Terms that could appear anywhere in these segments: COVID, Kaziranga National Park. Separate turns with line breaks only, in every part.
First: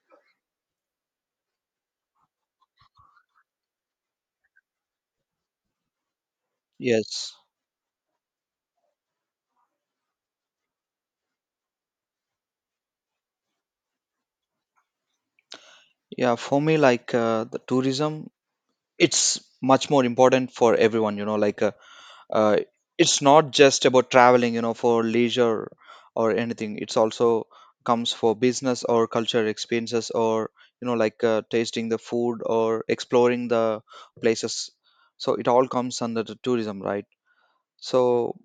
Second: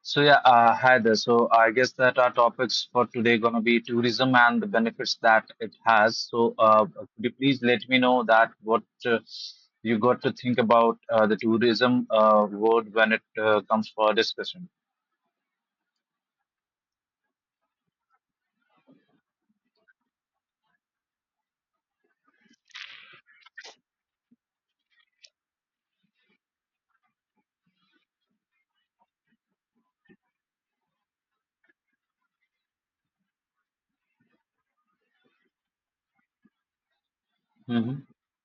So yeah, hi there. So I guess that our topics for today gonna be tourism and the benefits that it has. So could you
Yes.
please let me know that what you got to think about the tourism word when it comes for discussion?
Yeah, for me, the tourism, it's much more important for everyone, you know, uh, it's not just about traveling, you know, for leisure or anything. It's also comes for business or cultural experiences or, you know, tasting the food or exploring the places. So it all comes under the tourism, right?
Mm-hmm.
So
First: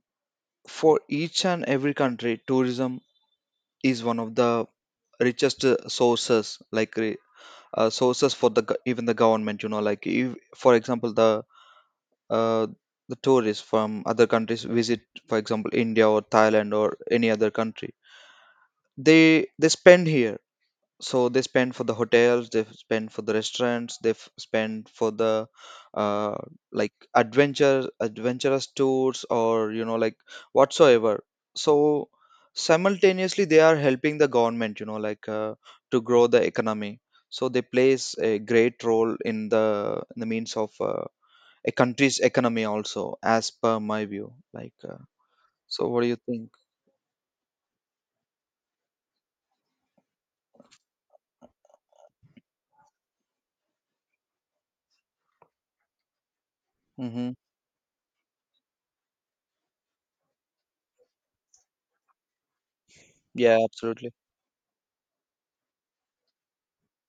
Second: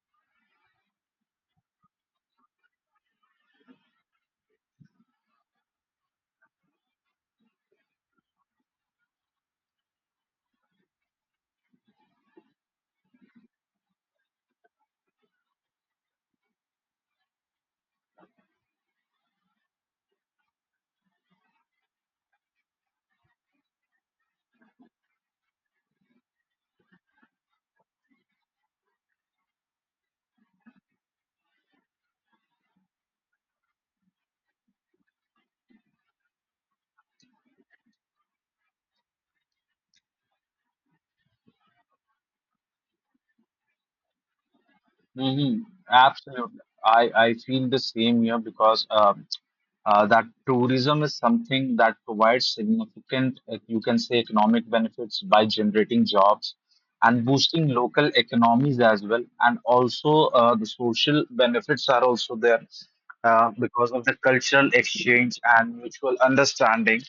for each and every country, tourism is one of the richest sources, sources for the even the government, you know, like if, for example, uh, the tourists from other countries visit, for example, India or Thailand or any other country. They spend here, so they spend for the hotels, they spend for the restaurants, they spend for the uh, like adventure adventurous tours or, you know, like whatsoever. So simultaneously they are helping the government, you know, to grow the economy. So they plays a great role in the means of a country's economy also, as per my view,
hmm
so what do you think?
Absolutely. I feel the same here because that tourism is something that provides significant, you can say, economic benefits by generating jobs and
Mm-hmm.
boosting local economies as well. And also, the social benefits are also there
Yeah,
because of
absolutely.
the cultural exchange and mutual understanding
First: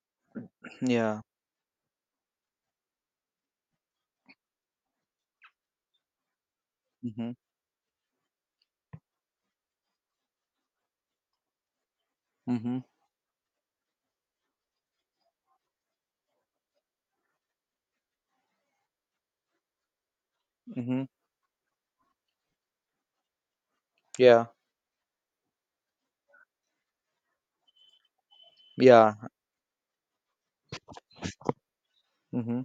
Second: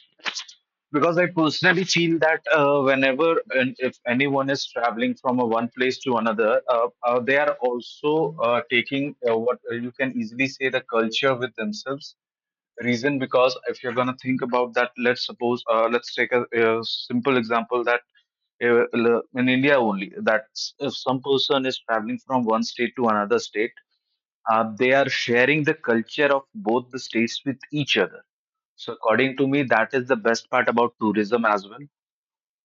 because
Yeah.
I personally feel that whenever and if anyone is traveling from a one place to another,
Mm-hmm.
they are also taking what you can easily say the culture with themselves.
Mm-hmm.
Reason because if you're gonna think about that, let's suppose let's take a simple example that in India only that if
Mm-hmm.
some person is traveling from one state to another state,
Yeah.
they are sharing the culture of both the states with each other. So,
Yeah.
according to me, that is the best part about tourism as well.
Mm-hmm.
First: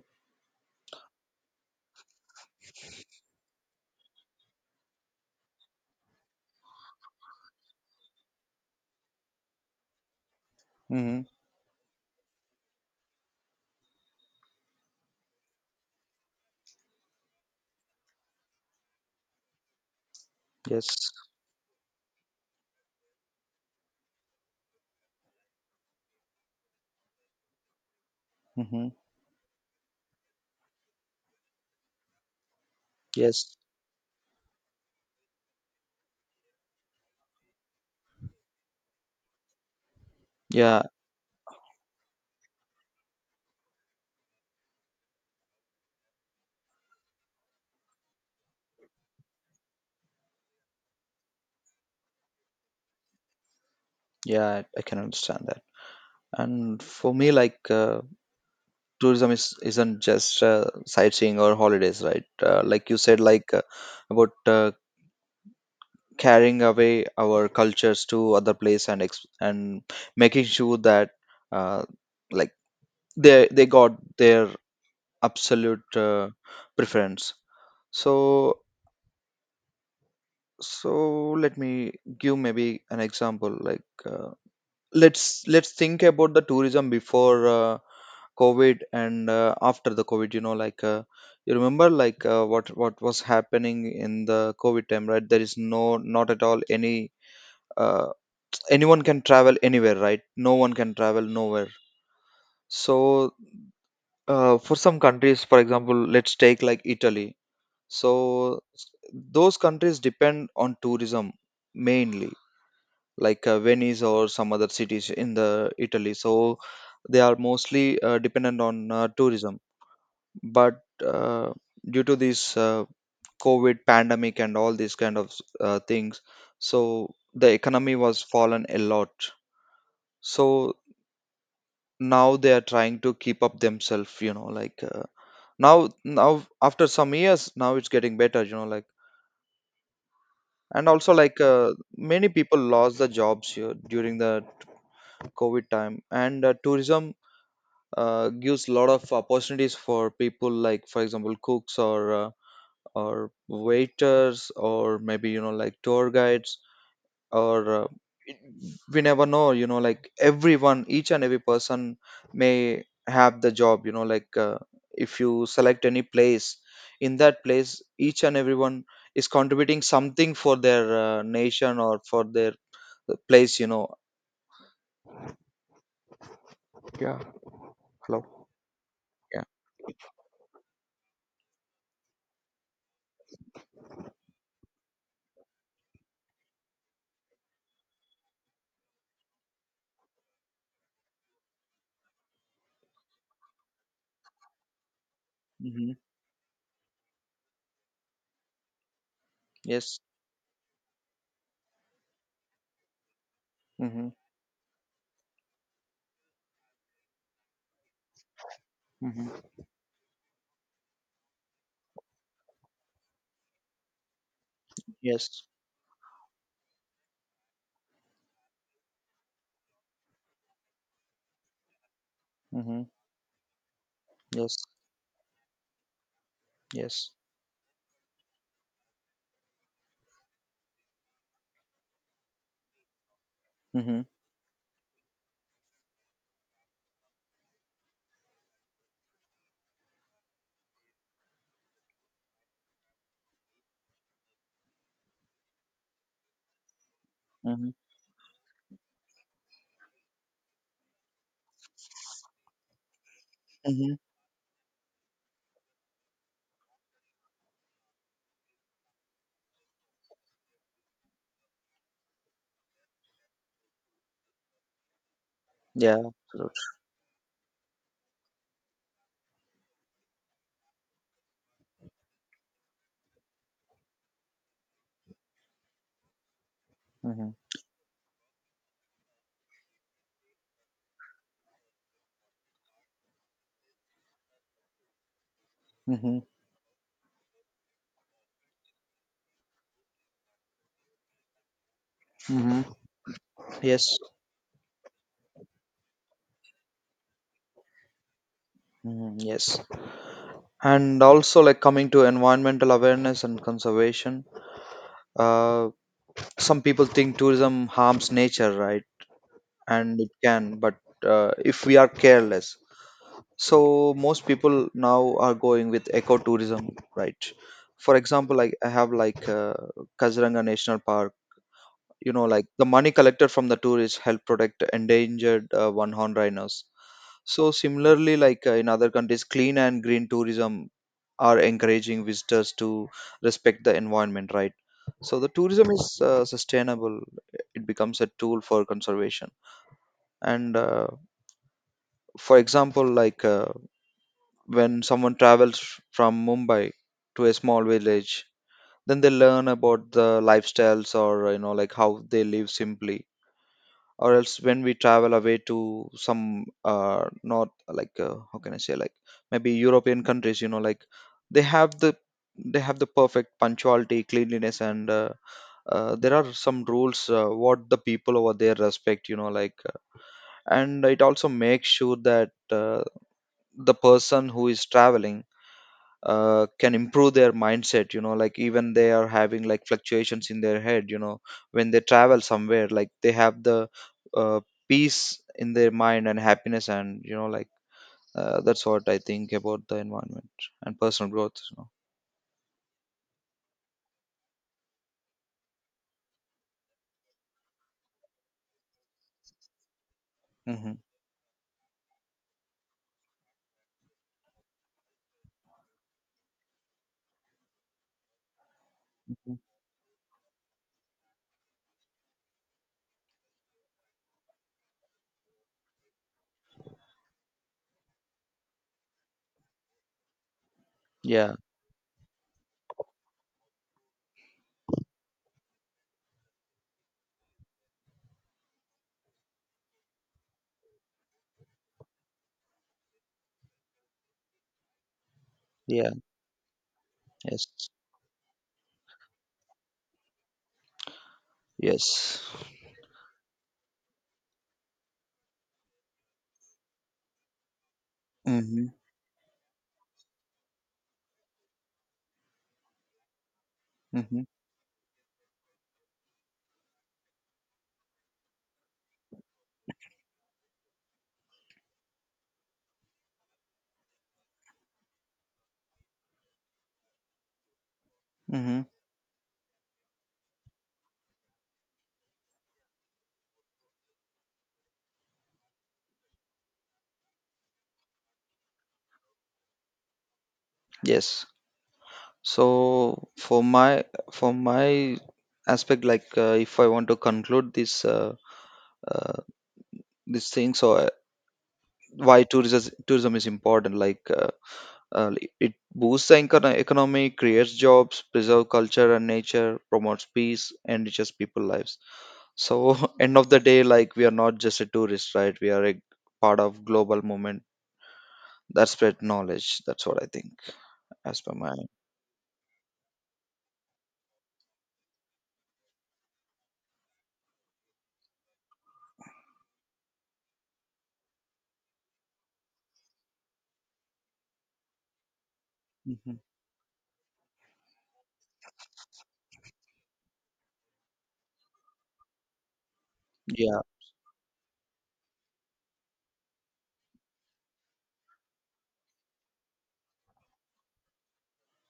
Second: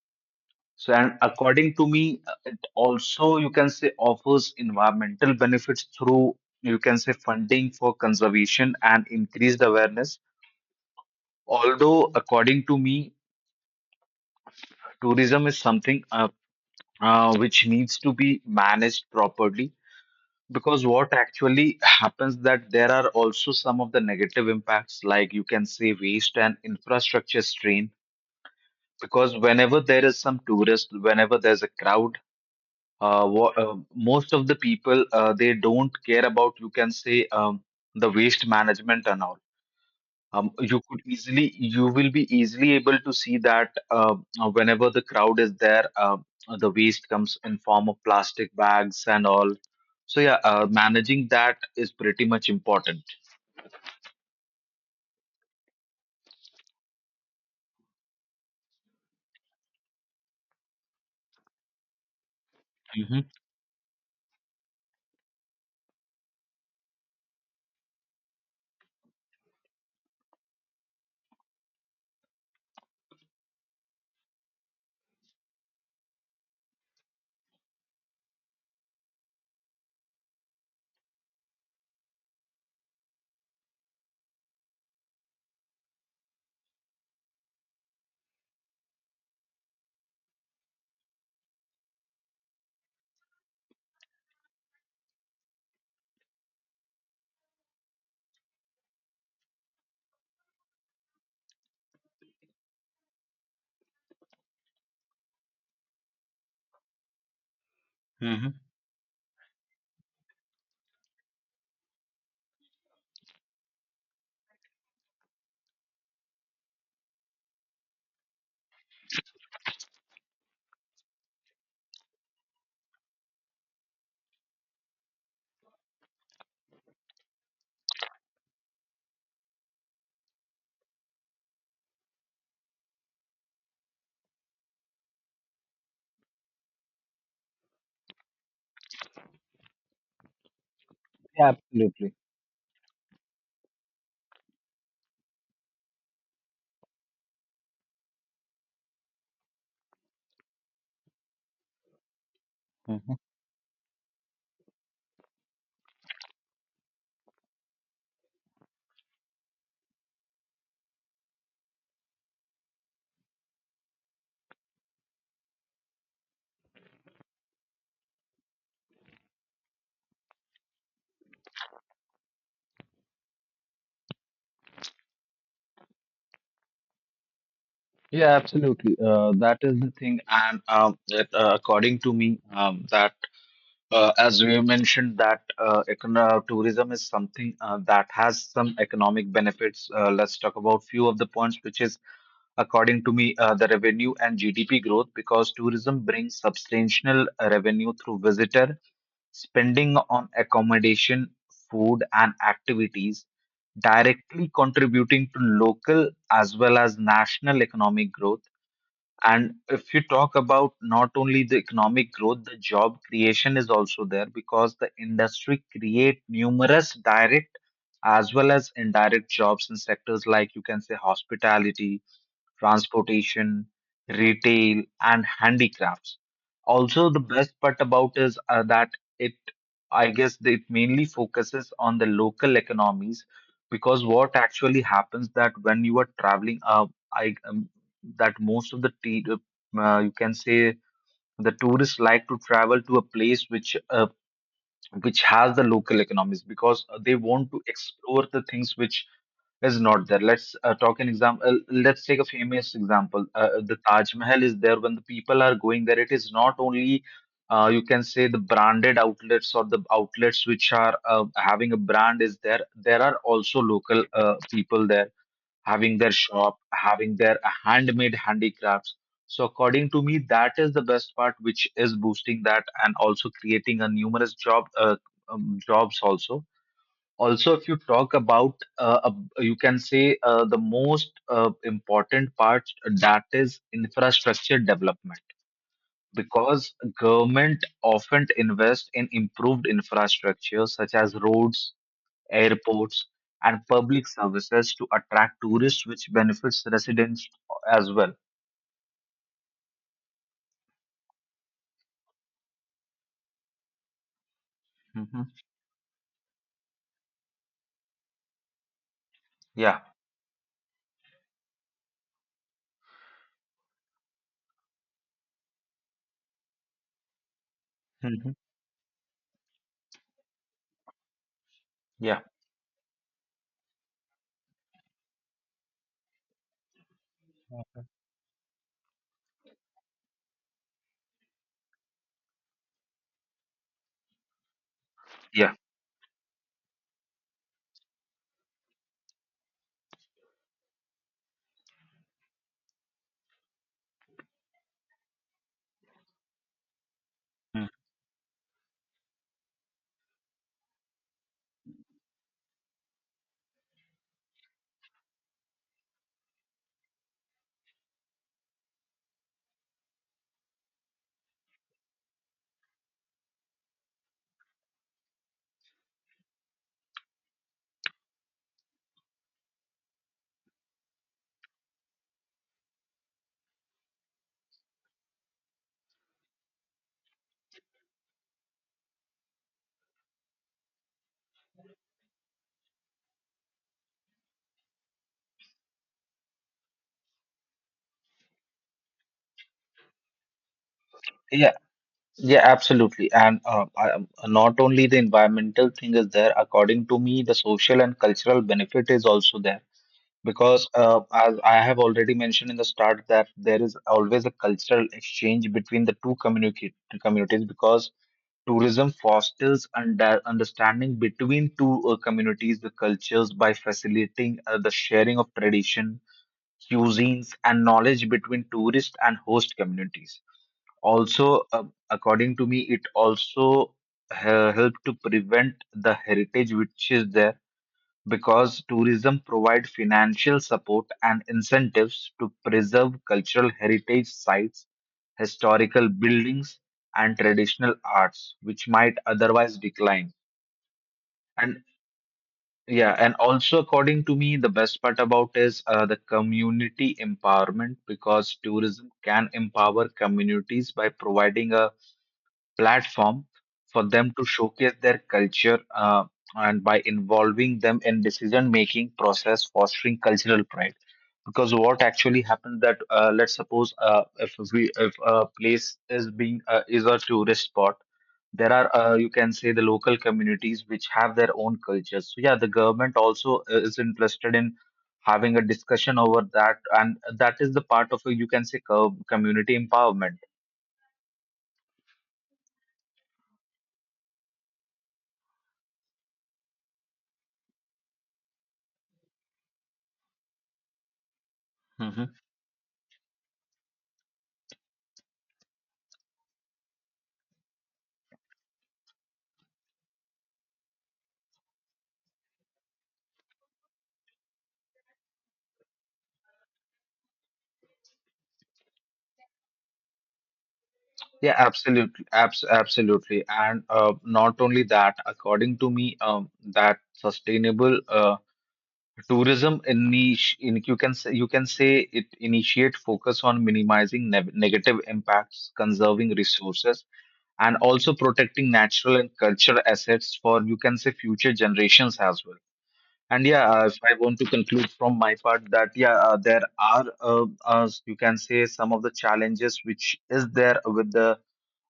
So, and according to me, it also you can say offers environmental benefits through you can say funding for conservation and increased awareness.
Mm-hmm.
Although, according to me, tourism is something which needs to be managed properly because
Yes.
what actually happens that there are also some of the negative impacts like you can say waste and infrastructure strain
Mm-hmm.
because whenever there is some tourist whenever there's a crowd
Yes.
most of the people they don't care about you can say the waste management and all. You
Yeah.
could easily you will be easily able to see that whenever the crowd is there, the waste comes in form of plastic bags and all. So yeah, managing that is pretty much important.
Yeah, I can understand that. And for me, tourism is isn't just sightseeing or holidays, right? Like you
hmm
said, about carrying away our cultures to other place and ex and making sure that uh, like they got their absolute preference. So so let me give maybe an example. Let's think about the tourism before covid and after the covid, you know, you remember, what was happening in the covid time, right? There is no, not at all any, uh, anyone can travel anywhere, right? No one can travel nowhere. So for some countries, for example, let's take like Italy. So
hmm
s- those countries depend on tourism mainly, Venice or some other cities in the Italy. So they are mostly dependent on tourism. But due to this COVID pandemic and all these kind of things, so the economy was fallen a lot. So now they are trying to keep up themselves, you know, now after some years, now it's getting better, you know, like. And also
yeah, absolutely.
many people lost the jobs here during the covid time, and tourism gives a lot of opportunities for people, like, for example, cooks
Mhm.
or waiters or maybe, you know, like tour guides or it- we never know, you know, like everyone, each and every person may have the job, you know, if you select any place, in that place each and everyone is contributing something for their nation or for their place, you know. Yeah. Hello.
Yeah, absolutely,
Yeah.
that is the thing. And that, according to me, that as we mentioned that tourism is something that has some economic benefits. Let's talk about few of the points which is, according to me, the revenue and GDP growth because
Hmm.
tourism brings substantial revenue through visitor spending
Yes.
on accommodation, food, and activities,
Hmm.
directly contributing to local as well as national economic growth.
Hmm.
And if you talk about not only the economic growth, the job creation is also there because the
Yes.
industry create numerous direct as well as indirect jobs in sectors like you can say hospitality,
Mm-hmm.
transportation,
Yes.
retail, and handicrafts. Also,
Yes.
the best part about is that it, I guess, it mainly focuses on the local economies
Mm-hmm.
because what actually happens that when you are traveling, I that most of you can say the tourists like to travel to a place which has the local economies because they want to
Mm-hmm.
explore the things which is not there. Let's talk an example. Let's take a famous example. The
Mm-hmm.
Taj Mahal is there when the people are going there. It is not only you can say the branded outlets or the outlets which are having a brand is there. There are also local people there having
Yeah.
their
Absolutely.
shop, having their handmade handicrafts. So according to me, that is the best part, which is boosting that and also creating a numerous job jobs also.
Mm-hmm.
Also if you talk about you can say the most important part, that is infrastructure development
Mm-hmm.
because government often invest in improved infrastructure such as roads,
Mm-hmm.
airports, and
Yes.
public services to attract tourists which benefits residents as well.
Mm-hmm. Yes. And also, like, coming to environmental awareness and conservation,
Mhm.
uh, some people think tourism harms nature, right?
Yeah.
And it can, but if we are careless, so most people now are going with ecotourism, right? For
Mhm.
example, like I have Kaziranga National Park. You
Yeah.
know, like the money collected from the tourists help protect endangered one horned rhinos. So similarly, in other countries, clean and green tourism are encouraging visitors to respect the environment, right? So the
Yeah.
tourism is sustainable, it becomes a tool for conservation. And for example, when someone travels from Mumbai to a small village, then they learn about the lifestyles, or you know, like how they live simply. Or else when we travel away to some, uh, not, how can I say, like, maybe European countries, you know, like they have they have the perfect punctuality, cleanliness, and there are some rules, what the people over there respect, you know, like. And it also makes sure that the person who is traveling can improve their mindset, you know, like. Even they are having like fluctuations in their head, you know, when they travel somewhere, like they have the uh, peace in their mind and happiness, and you know, that's what I think about the environment and personal growth,
Mhm.
you know.
Yeah, absolutely. And not only the environmental thing is there, according to me, the social and cultural benefit is also there. Because
Hmm.
as I have already mentioned in the start that there is always a cultural exchange between the two communicate communities, because tourism fosters understanding between two communities, the cultures, by facilitating the sharing of tradition, cuisines, and knowledge between tourist and host communities.
Yeah.
Also, according to me it also help to prevent the heritage which is there because tourism provide financial support and incentives to preserve cultural heritage sites, historical
Yeah.
buildings, and
Yes.
traditional arts which might otherwise decline. And
Yes.
yeah, and also according to me the best part about is the community empowerment because
Mm-hmm.
tourism can empower communities by providing a platform for them
Mm-hmm.
to showcase their culture and by involving them in decision making process, fostering cultural pride, because what actually happened that let's suppose if we if a place is being is a tourist spot, there
Mm-hmm.
are you can say the local communities which have their own cultures. So yeah, the government also is interested in having a discussion over that, and that is the part of you can say community empowerment.
Yes. So for my aspect, if I want to conclude uh, this thing, so why tourism is important, uh, it boosts the economy, creates jobs, preserve culture and nature, promotes peace, enriches people lives. So end of the day, like, we are not just a tourist, right? We are a part of global movement that spread knowledge. That's what I think, as per
Yeah,
my.
absolutely, absolutely, and not only that. According to me, that sustainable tourism niche, in, you can say it initiate focus on minimizing ne negative impacts, conserving
Hmm.
resources, and also protecting natural and cultural assets for you can say future generations as well. And yeah,
Yeah.
if I want to conclude from my part that yeah, there are you can say some of the challenges which is there with the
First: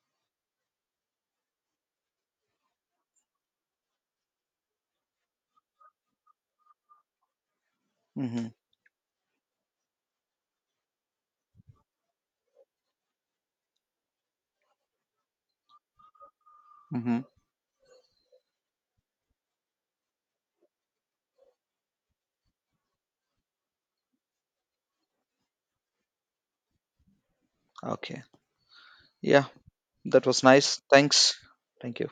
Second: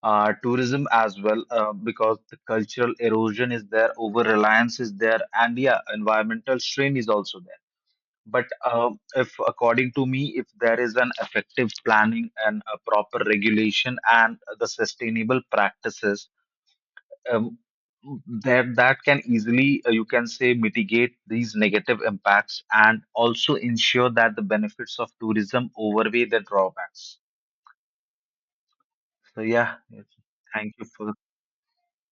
tourism as well, because the cultural erosion is there, over reliance is there, and yeah, environmental strain is also there. But
Hmm.
if, according to me, if there is an effective planning and a proper regulation and the sustainable practices,
Hmm.
um, that can easily you can say mitigate these negative impacts and also ensure that the benefits of tourism overweigh the drawbacks.
Okay.
So
Yeah,
yeah, yes.
that was
Thank
nice.
you for
Thanks. Thank you.